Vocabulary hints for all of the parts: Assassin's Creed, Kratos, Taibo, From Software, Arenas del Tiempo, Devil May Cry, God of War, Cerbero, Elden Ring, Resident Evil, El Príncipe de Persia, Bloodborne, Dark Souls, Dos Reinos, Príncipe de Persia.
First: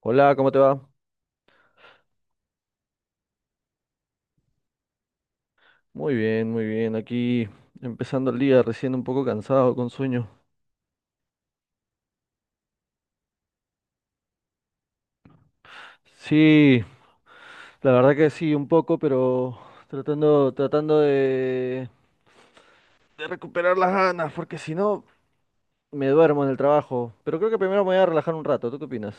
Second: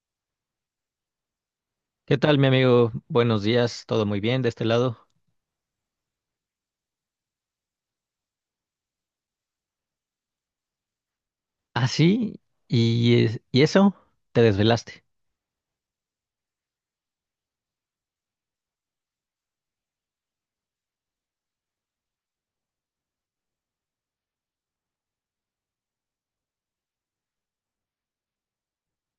Hola, ¿cómo te va? ¿Qué tal, mi amigo? Buenos días, todo muy bien de este lado. Muy bien, muy bien. Aquí empezando el día, recién un poco cansado, con sueño. Ah, sí, y eso, te desvelaste. Sí, la verdad que sí, un poco, pero tratando de recuperar las ganas, porque si no me duermo en el trabajo. Pero creo que primero me voy a relajar un rato. ¿Tú qué opinas?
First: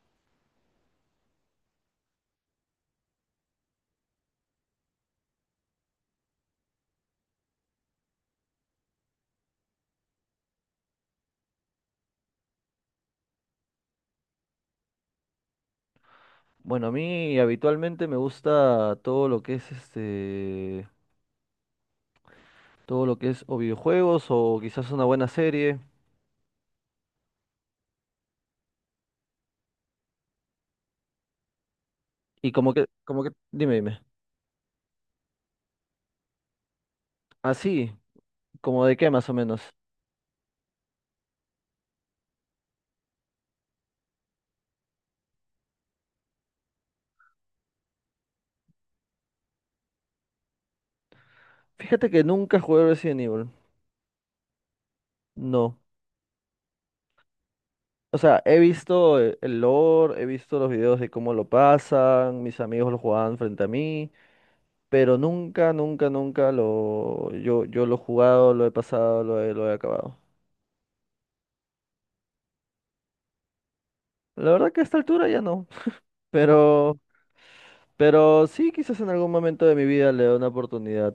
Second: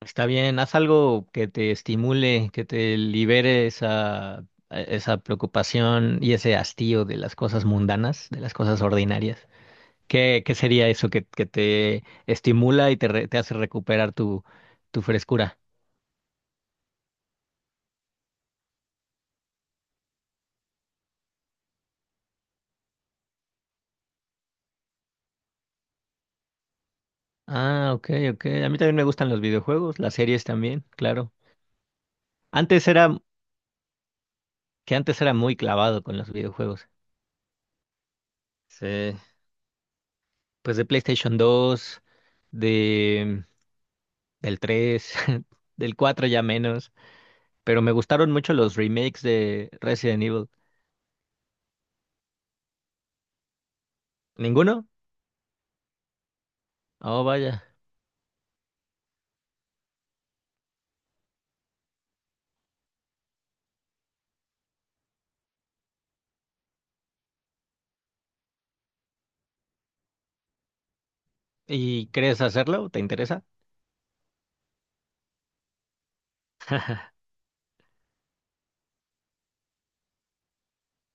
Está bien, haz algo que te estimule, que te libere esa preocupación y ese hastío de las cosas mundanas, de las cosas ordinarias. ¿Qué sería eso que te estimula y te hace recuperar tu frescura? Bueno, a mí habitualmente me gusta todo lo que es todo lo que es o videojuegos o quizás una buena serie. Ah, ok, ok. A mí también me gustan los videojuegos, las series también, claro. Y como que, Antes era, como que, dime, dime. que antes era muy clavado con los videojuegos. Así, como Sí, de qué más o menos. pues de PlayStation 2, de del 3, del 4 ya menos, pero me gustaron mucho los remakes de Resident Evil. Fíjate que nunca jugué Resident Evil. ¿Ninguno? No. Oh, vaya. O sea, he visto el lore, he visto los videos de cómo lo pasan, mis amigos lo jugaban frente a mí, pero nunca, nunca, nunca lo yo yo lo he jugado, lo he pasado, lo he acabado. ¿Y crees hacerlo? ¿Te interesa? La verdad que a esta altura ya no, pero pero sí, quizás en algún momento de mi vida le dé una oportunidad.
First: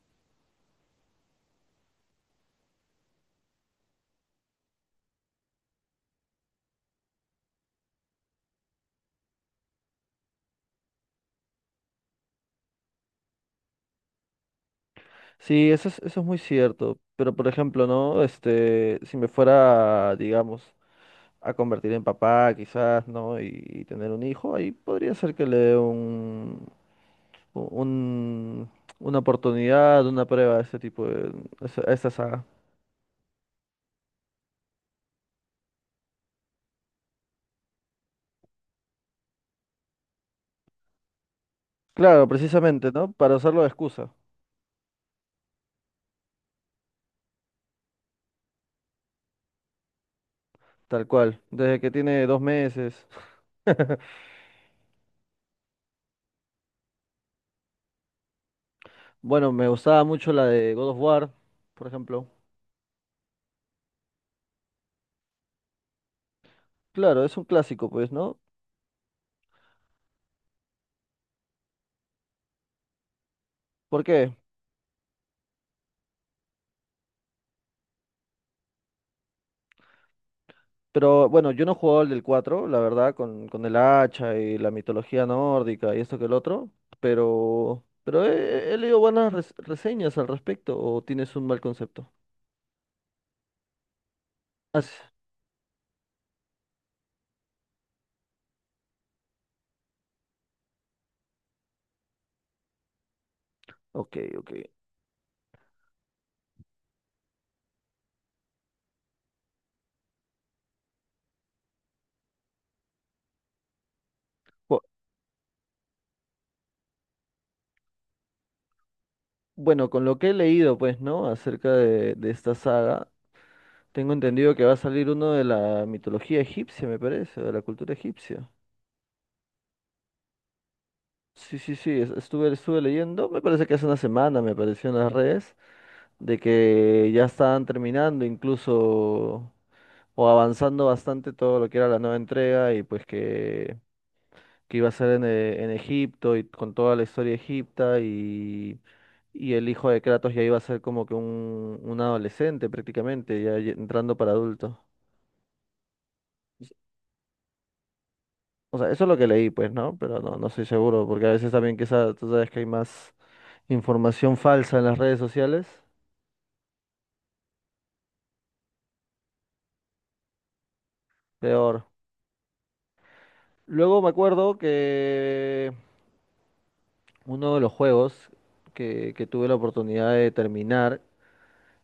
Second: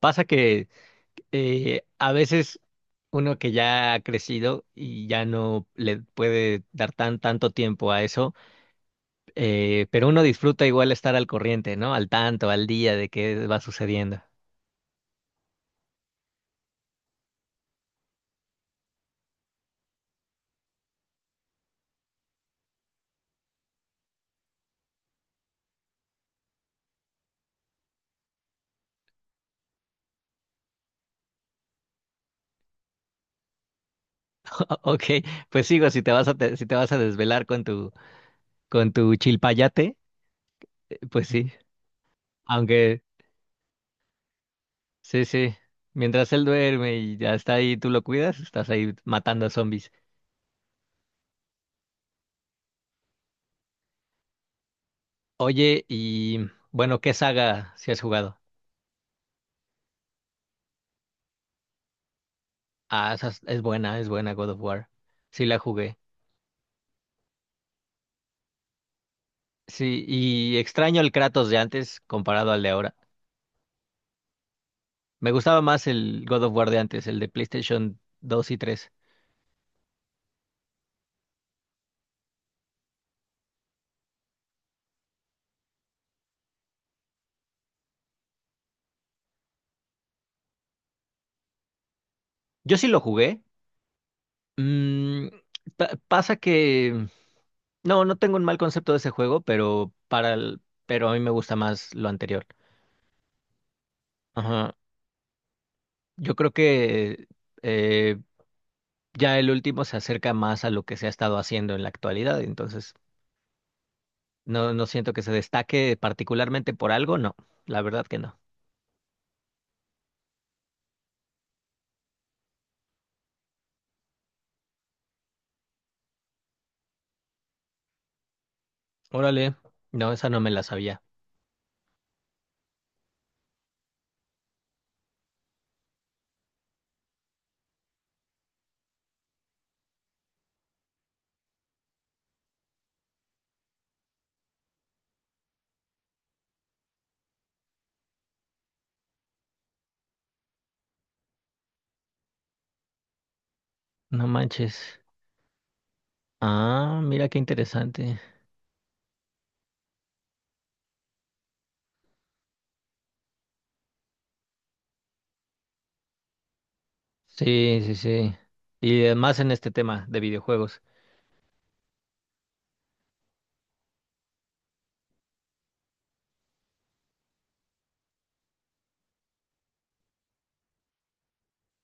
Pasa que a veces uno que ya ha crecido y ya no le puede dar tanto tiempo a eso, pero uno disfruta igual estar al corriente, ¿no? Al tanto, al día de qué va sucediendo. Sí, eso es muy cierto, pero por ejemplo, ¿no? Si me fuera, digamos, a convertir en papá, quizás, ¿no? Y tener un hijo, ahí podría ser que le dé un- una oportunidad, una prueba a ese tipo de, a esa saga. Ok, pues sigo, si te vas a te- si te vas a desvelar con tu chilpayate, pues sí. Claro, precisamente, Aunque ¿no? Para usarlo de excusa, sí, sí. Mientras él duerme y ya está ahí, tú lo cuidas, estás ahí matando a zombies. tal cual, desde que tiene 2 meses. Oye, y bueno, ¿qué saga si has jugado? Bueno, me gustaba mucho la de God of War, por ejemplo. Ah, esa es buena God of War. Sí la jugué. Claro, es un clásico, pues, ¿no? Sí, y extraño el Kratos de antes comparado al de ahora. ¿Por qué? Me gustaba más el God of War de antes, el de PlayStation dos y tres. Pero bueno, yo no jugaba el del 4 la verdad, con el hacha y la mitología nórdica y esto que el otro, pero he leído buenas reseñas al respecto, o tienes un mal concepto. Yo sí lo jugué. Ah, sí. Mm, Pasa que no, no tengo un mal concepto de ese juego, pero pero a mí me gusta más lo anterior. Ok, ok. Ajá. Yo creo que eh, ya el último se acerca más a lo que se ha estado haciendo en la actualidad, entonces no, Bu- no siento que se destaque particularmente por algo, no, la verdad que no. Bueno, con lo que he leído, pues, ¿no? Acerca de esta saga, tengo entendido que va a salir uno de la mitología egipcia, me parece, de la cultura egipcia. Órale, no, esa no me la sabía. Sí, sí, sí, estuve leyendo, me parece que hace una semana me apareció en las redes, de que ya estaban terminando incluso o avanzando bastante todo lo que era la nueva entrega y pues que iba a ser en Egipto y con toda la historia egipta y el hijo de Kratos ya iba a ser como que un adolescente prácticamente, ya entrando No para adulto. manches. Ah, mira qué interesante. O sea, eso es lo que leí, pues, ¿no? Pero no estoy seguro, porque a veces también que esa, tú sabes que hay más información falsa en las redes sociales, Sí, sí, sí. Y además en este tema de videojuegos, peor. Luego me acuerdo que uno de los juegos que tuve la oportunidad de terminar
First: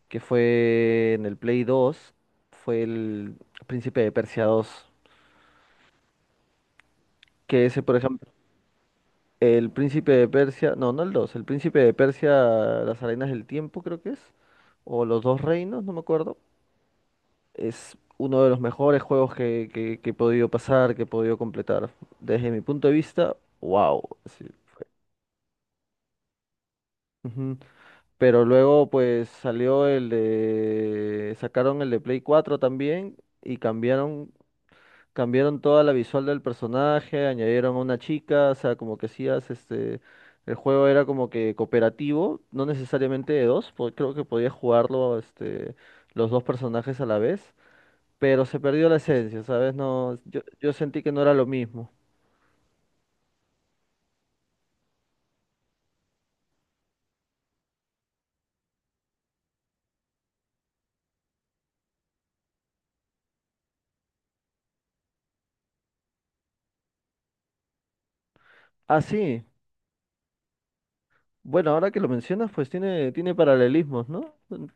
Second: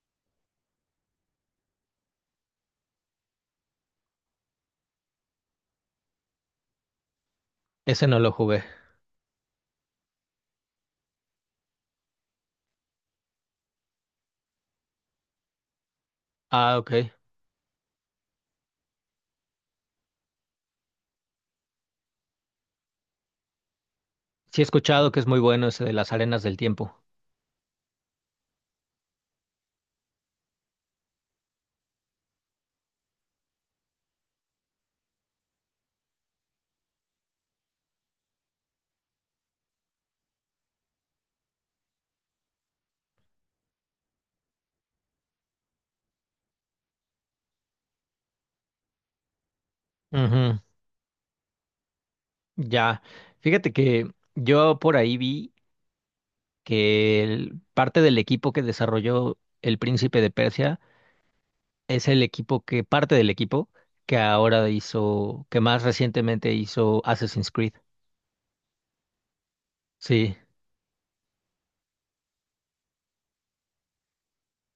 que fue en el Play 2 fue el Príncipe de Persia dos. Que ese, por ese no ejemplo, lo jugué. el Príncipe de Persia, no, no el dos, el Príncipe de Persia, las Arenas del Tiempo creo que es, o los Dos Reinos, no me acuerdo. Ah, ok. Es uno de los mejores juegos que he podido pasar, que he podido completar. Desde mi punto de vista, wow. Sí. Sí he escuchado que es muy bueno ese de las arenas del tiempo. Ujú. Pero luego pues salió el de... sacaron el de Play 4 también y cambiaron toda la visual del personaje, añadieron a una chica, o sea, como que hacías el juego era como que cooperativo, no necesariamente de dos, porque creo que podías jugarlo los dos personajes a la vez, pero se perdió la esencia, ¿sabes? No, yo, Ujú, yo sentí que no era lo mismo. ya, fíjate que yo por ahí vi que parte del equipo que desarrolló El Príncipe de Persia es el equipo que, parte del equipo que ahora hizo, que más recientemente hizo Assassin's Creed. Ah, sí, Sí, bueno, ahora que lo mencionas, pues tiene paralelismos, ¿no? Mm.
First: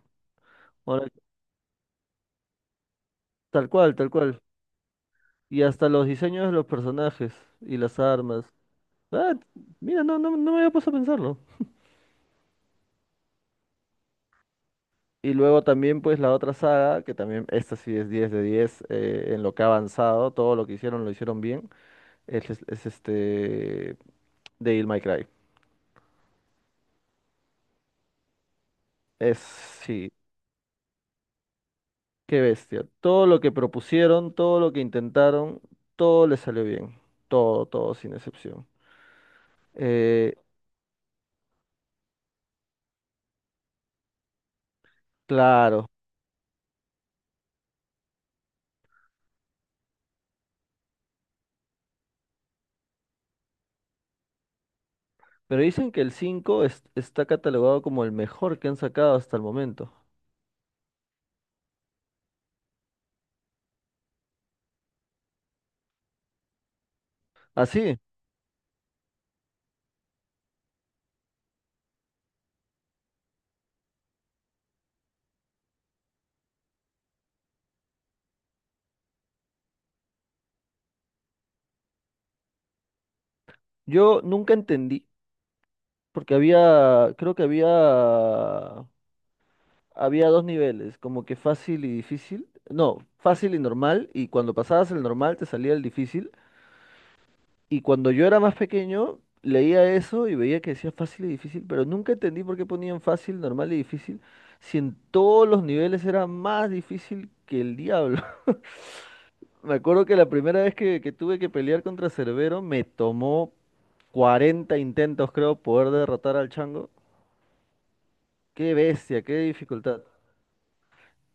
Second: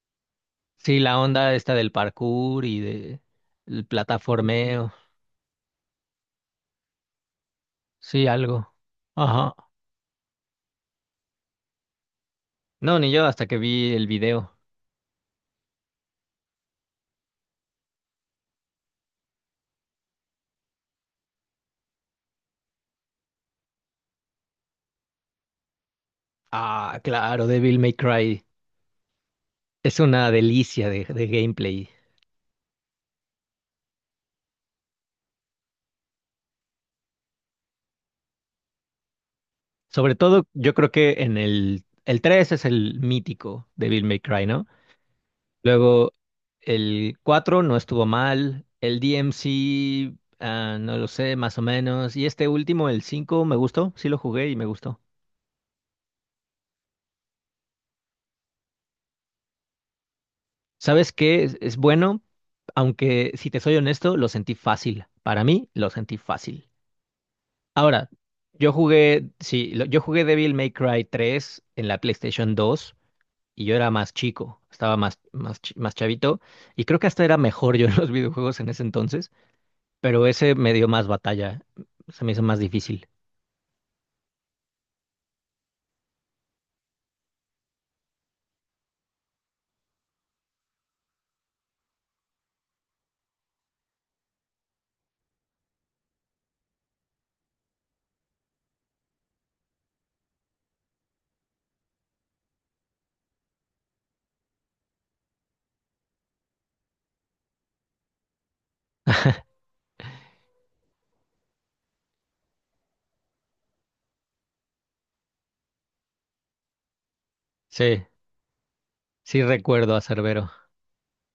sí, Ahora, la onda esta del parkour y de tal el cual, tal cual. plataformeo, Y hasta los diseños de los personajes y las sí, armas. algo. Ah, Ajá. mira, no, no, no me había puesto a pensarlo. No, ni yo hasta que vi el video. Y luego también pues la otra saga, que también esta sí es 10 de 10, en lo que ha avanzado, todo lo que hicieron lo hicieron bien, es este Devil May Cry. Ah, claro, Devil May Cry. Es Sí, una delicia de gameplay. qué bestia. Todo lo que propusieron, todo lo que intentaron, todo les salió bien. Todo, todo, sin excepción. Sobre Eh, todo, yo creo que en el 3 es el mítico de Devil May Cry, ¿no? claro, Luego, el 4 no estuvo mal, el DMC, ah, no lo sé, más o menos, y este último, el 5 me gustó, sí lo jugué y me gustó. pero dicen que el 5 está catalogado como el mejor que han sacado hasta el momento. ¿Sabes qué? Es bueno, aunque si te soy honesto, lo sentí fácil. Para mí, lo sentí fácil. Así, Ahora, yo jugué, sí, yo jugué Devil May Cry 3 en la PlayStation 2. Y yo era más chico, estaba más chavito, y creo que hasta era mejor yo en los videojuegos en ese entonces, pero ese me dio más batalla, se me hizo más difícil. yo nunca entendí, porque había, creo que había... Había dos niveles, como que fácil y difícil. No, fácil y normal. Y cuando pasabas el normal te salía el difícil. Y cuando yo era más pequeño, leía eso y veía que decía fácil y difícil, pero nunca entendí por qué ponían fácil, normal y difícil, si en todos los niveles era más difícil que el diablo. Me acuerdo que la primera vez que tuve que pelear contra Cerbero me tomó 40 intentos, creo, poder derrotar al chango. Sí, Qué bestia, qué sí recuerdo a dificultad. Cerbero.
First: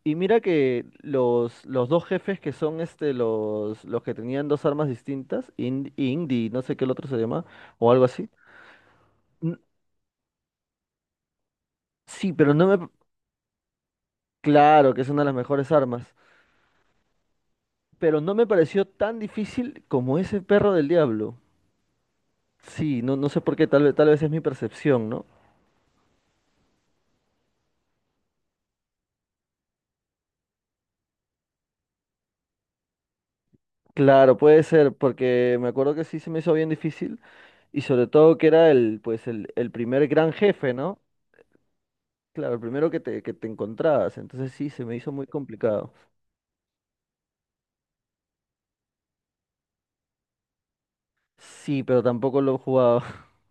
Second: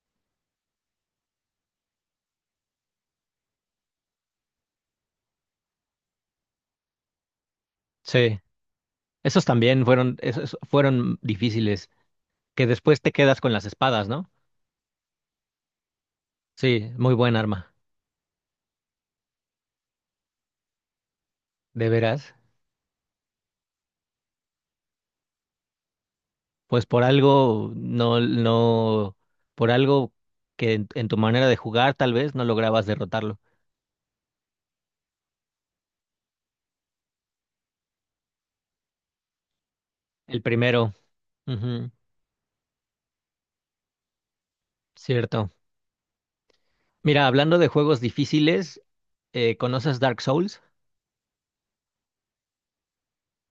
Y mira que los dos jefes que son los que tenían dos armas distintas, Indy, no sé qué el otro se llama, o algo así. Sí, esos n- también fueron, esos fueron difíciles, Sí, pero no que me... después te quedas con las espadas, ¿no? Claro que es una de las mejores armas, Sí, muy buen arma, pero no me pareció tan difícil como ese perro del diablo. de veras. Sí, no sé por qué, tal vez es mi percepción, ¿no? Pues por algo, no, no, por algo que en tu manera de jugar tal vez no lograbas derrotarlo. Claro, puede ser, porque me acuerdo que sí se me hizo bien difícil, y sobre todo que era el primer gran El jefe, primero, ¿no? ujú, Claro, el primero que que te encontrabas, entonces sí, se me hizo muy cierto. complicado. Mira, hablando de juegos difíciles, ¿conoces Dark Souls? Sí, pero tampoco lo he jugado.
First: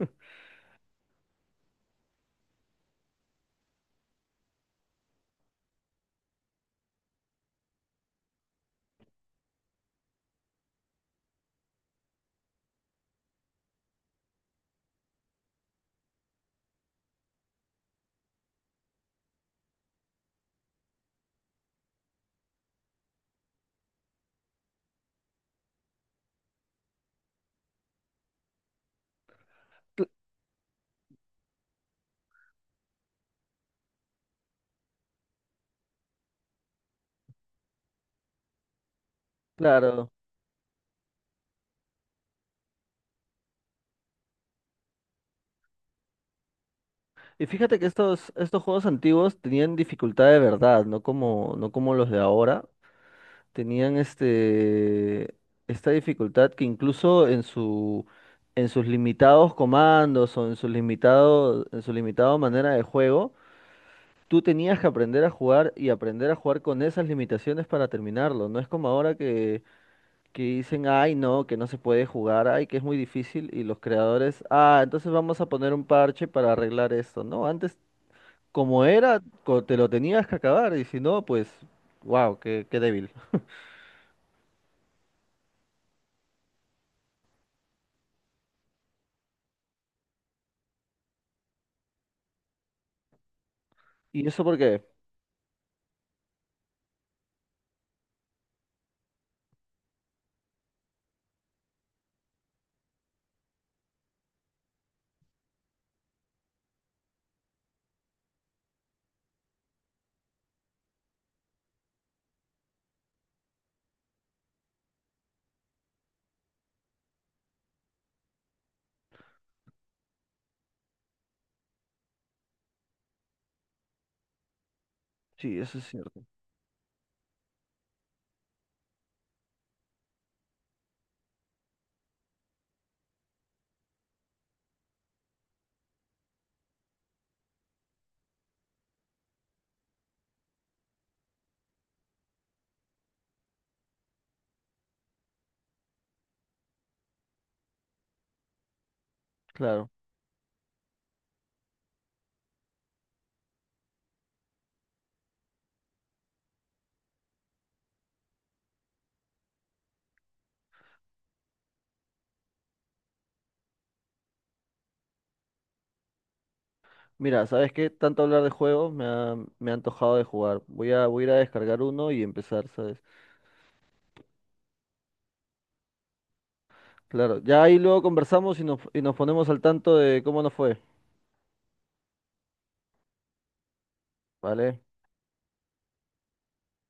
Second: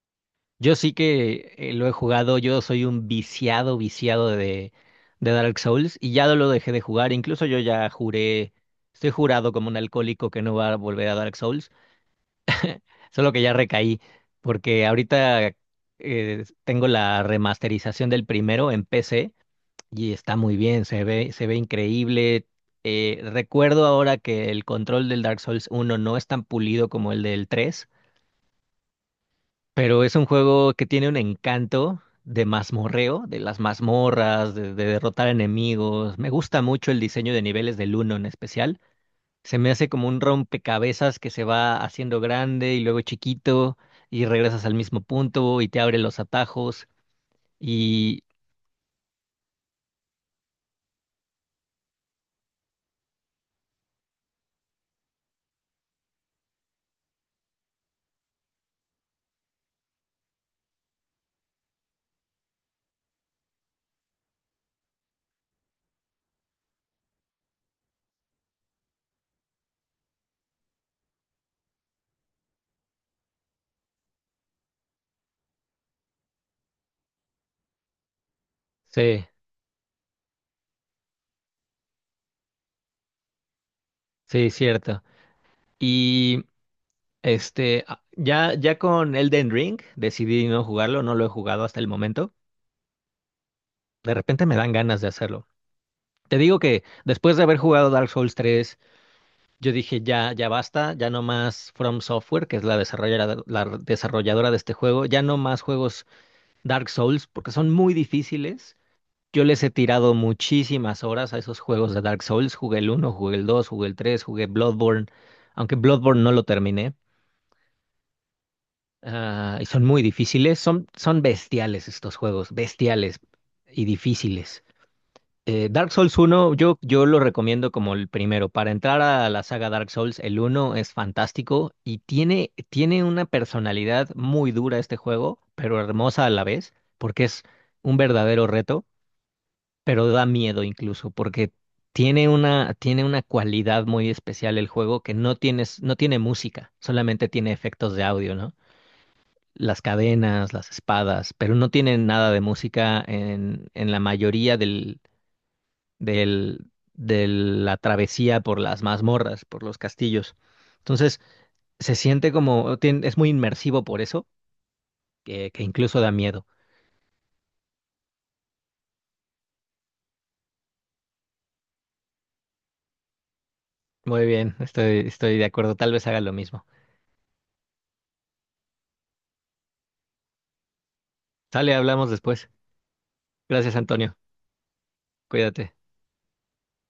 Yo sí que lo he jugado, yo soy un viciado, viciado de Dark Souls y ya lo dejé de jugar, incluso yo ya juré, estoy jurado como un alcohólico que no va a volver a Dark Souls, solo que ya recaí, porque ahorita tengo la remasterización del primero en PC y está muy bien, se ve increíble. Recuerdo ahora que el control del Dark Souls uno no es tan pulido como el del 3. Pero Cl- es un juego que tiene un encanto de mazmorreo, de las mazmorras, de derrotar enemigos. Me gusta mucho el diseño de niveles del uno en especial. Se me hace como Claro. un rompecabezas que se va haciendo grande y luego chiquito y regresas al mismo punto y te abre los atajos. Y fíjate que Y estos juegos antiguos tenían dificultad de verdad, no como, no como los de ahora. Tenían esta dificultad que incluso en su, en sus limitados comandos o en su limitada manera de juego, tú tenías que aprender a jugar y aprender a jugar con esas limitaciones para terminarlo. No es como ahora que dicen, ay, no, que no se puede jugar, ay, que es muy difícil, y los creadores, ah, entonces vamos a poner un parche para arreglar esto, ¿no? Antes, como era, sí, te lo tenías que acabar, y si no, pues, wow, qué débil. sí, cierto. Y este, ya, ya con Elden Ring decidí no jugarlo, no lo he jugado hasta el momento. De ¿Y eso repente por me dan qué? ganas de hacerlo. Te digo que después de haber jugado Dark Souls 3, yo dije ya, ya basta, ya no más From Software, que es la desarrolladora de este juego, ya no más juegos Dark Souls, porque son muy difíciles. Yo les he tirado muchísimas horas a esos juegos de Dark Souls. Jugué el uno, jugué el 2, jugué el 3, jugué Bloodborne, aunque Bloodborne no lo terminé. Ah, y son muy difíciles, son bestiales estos juegos, bestiales y difíciles. Sí, eso es Dark Souls cierto, uno yo lo recomiendo como el primero. Para entrar a la saga Dark Souls, el uno es fantástico y tiene una personalidad muy dura este juego, pero hermosa a la vez, porque es un verdadero reto, pero da miedo incluso, porque tiene una cualidad muy especial el juego que no tiene música, solamente tiene efectos de audio, ¿no? Las claro. cadenas, las espadas, pero no tiene nada de música en la mayoría del, de la travesía por las mazmorras, por los castillos. Entonces, se siente como, es muy inmersivo por eso, que incluso da miedo. Mira, ¿sabes qué? Tanto hablar de juegos me ha antojado de jugar. Voy a ir a descargar uno y empezar, ¿sabes? Muy bien, estoy de acuerdo, tal vez haga lo mismo. Claro, ya ahí luego conversamos y nos ponemos al tanto de cómo nos fue, Sale, hablamos después. Gracias, Antonio. ¿vale? Cuídate.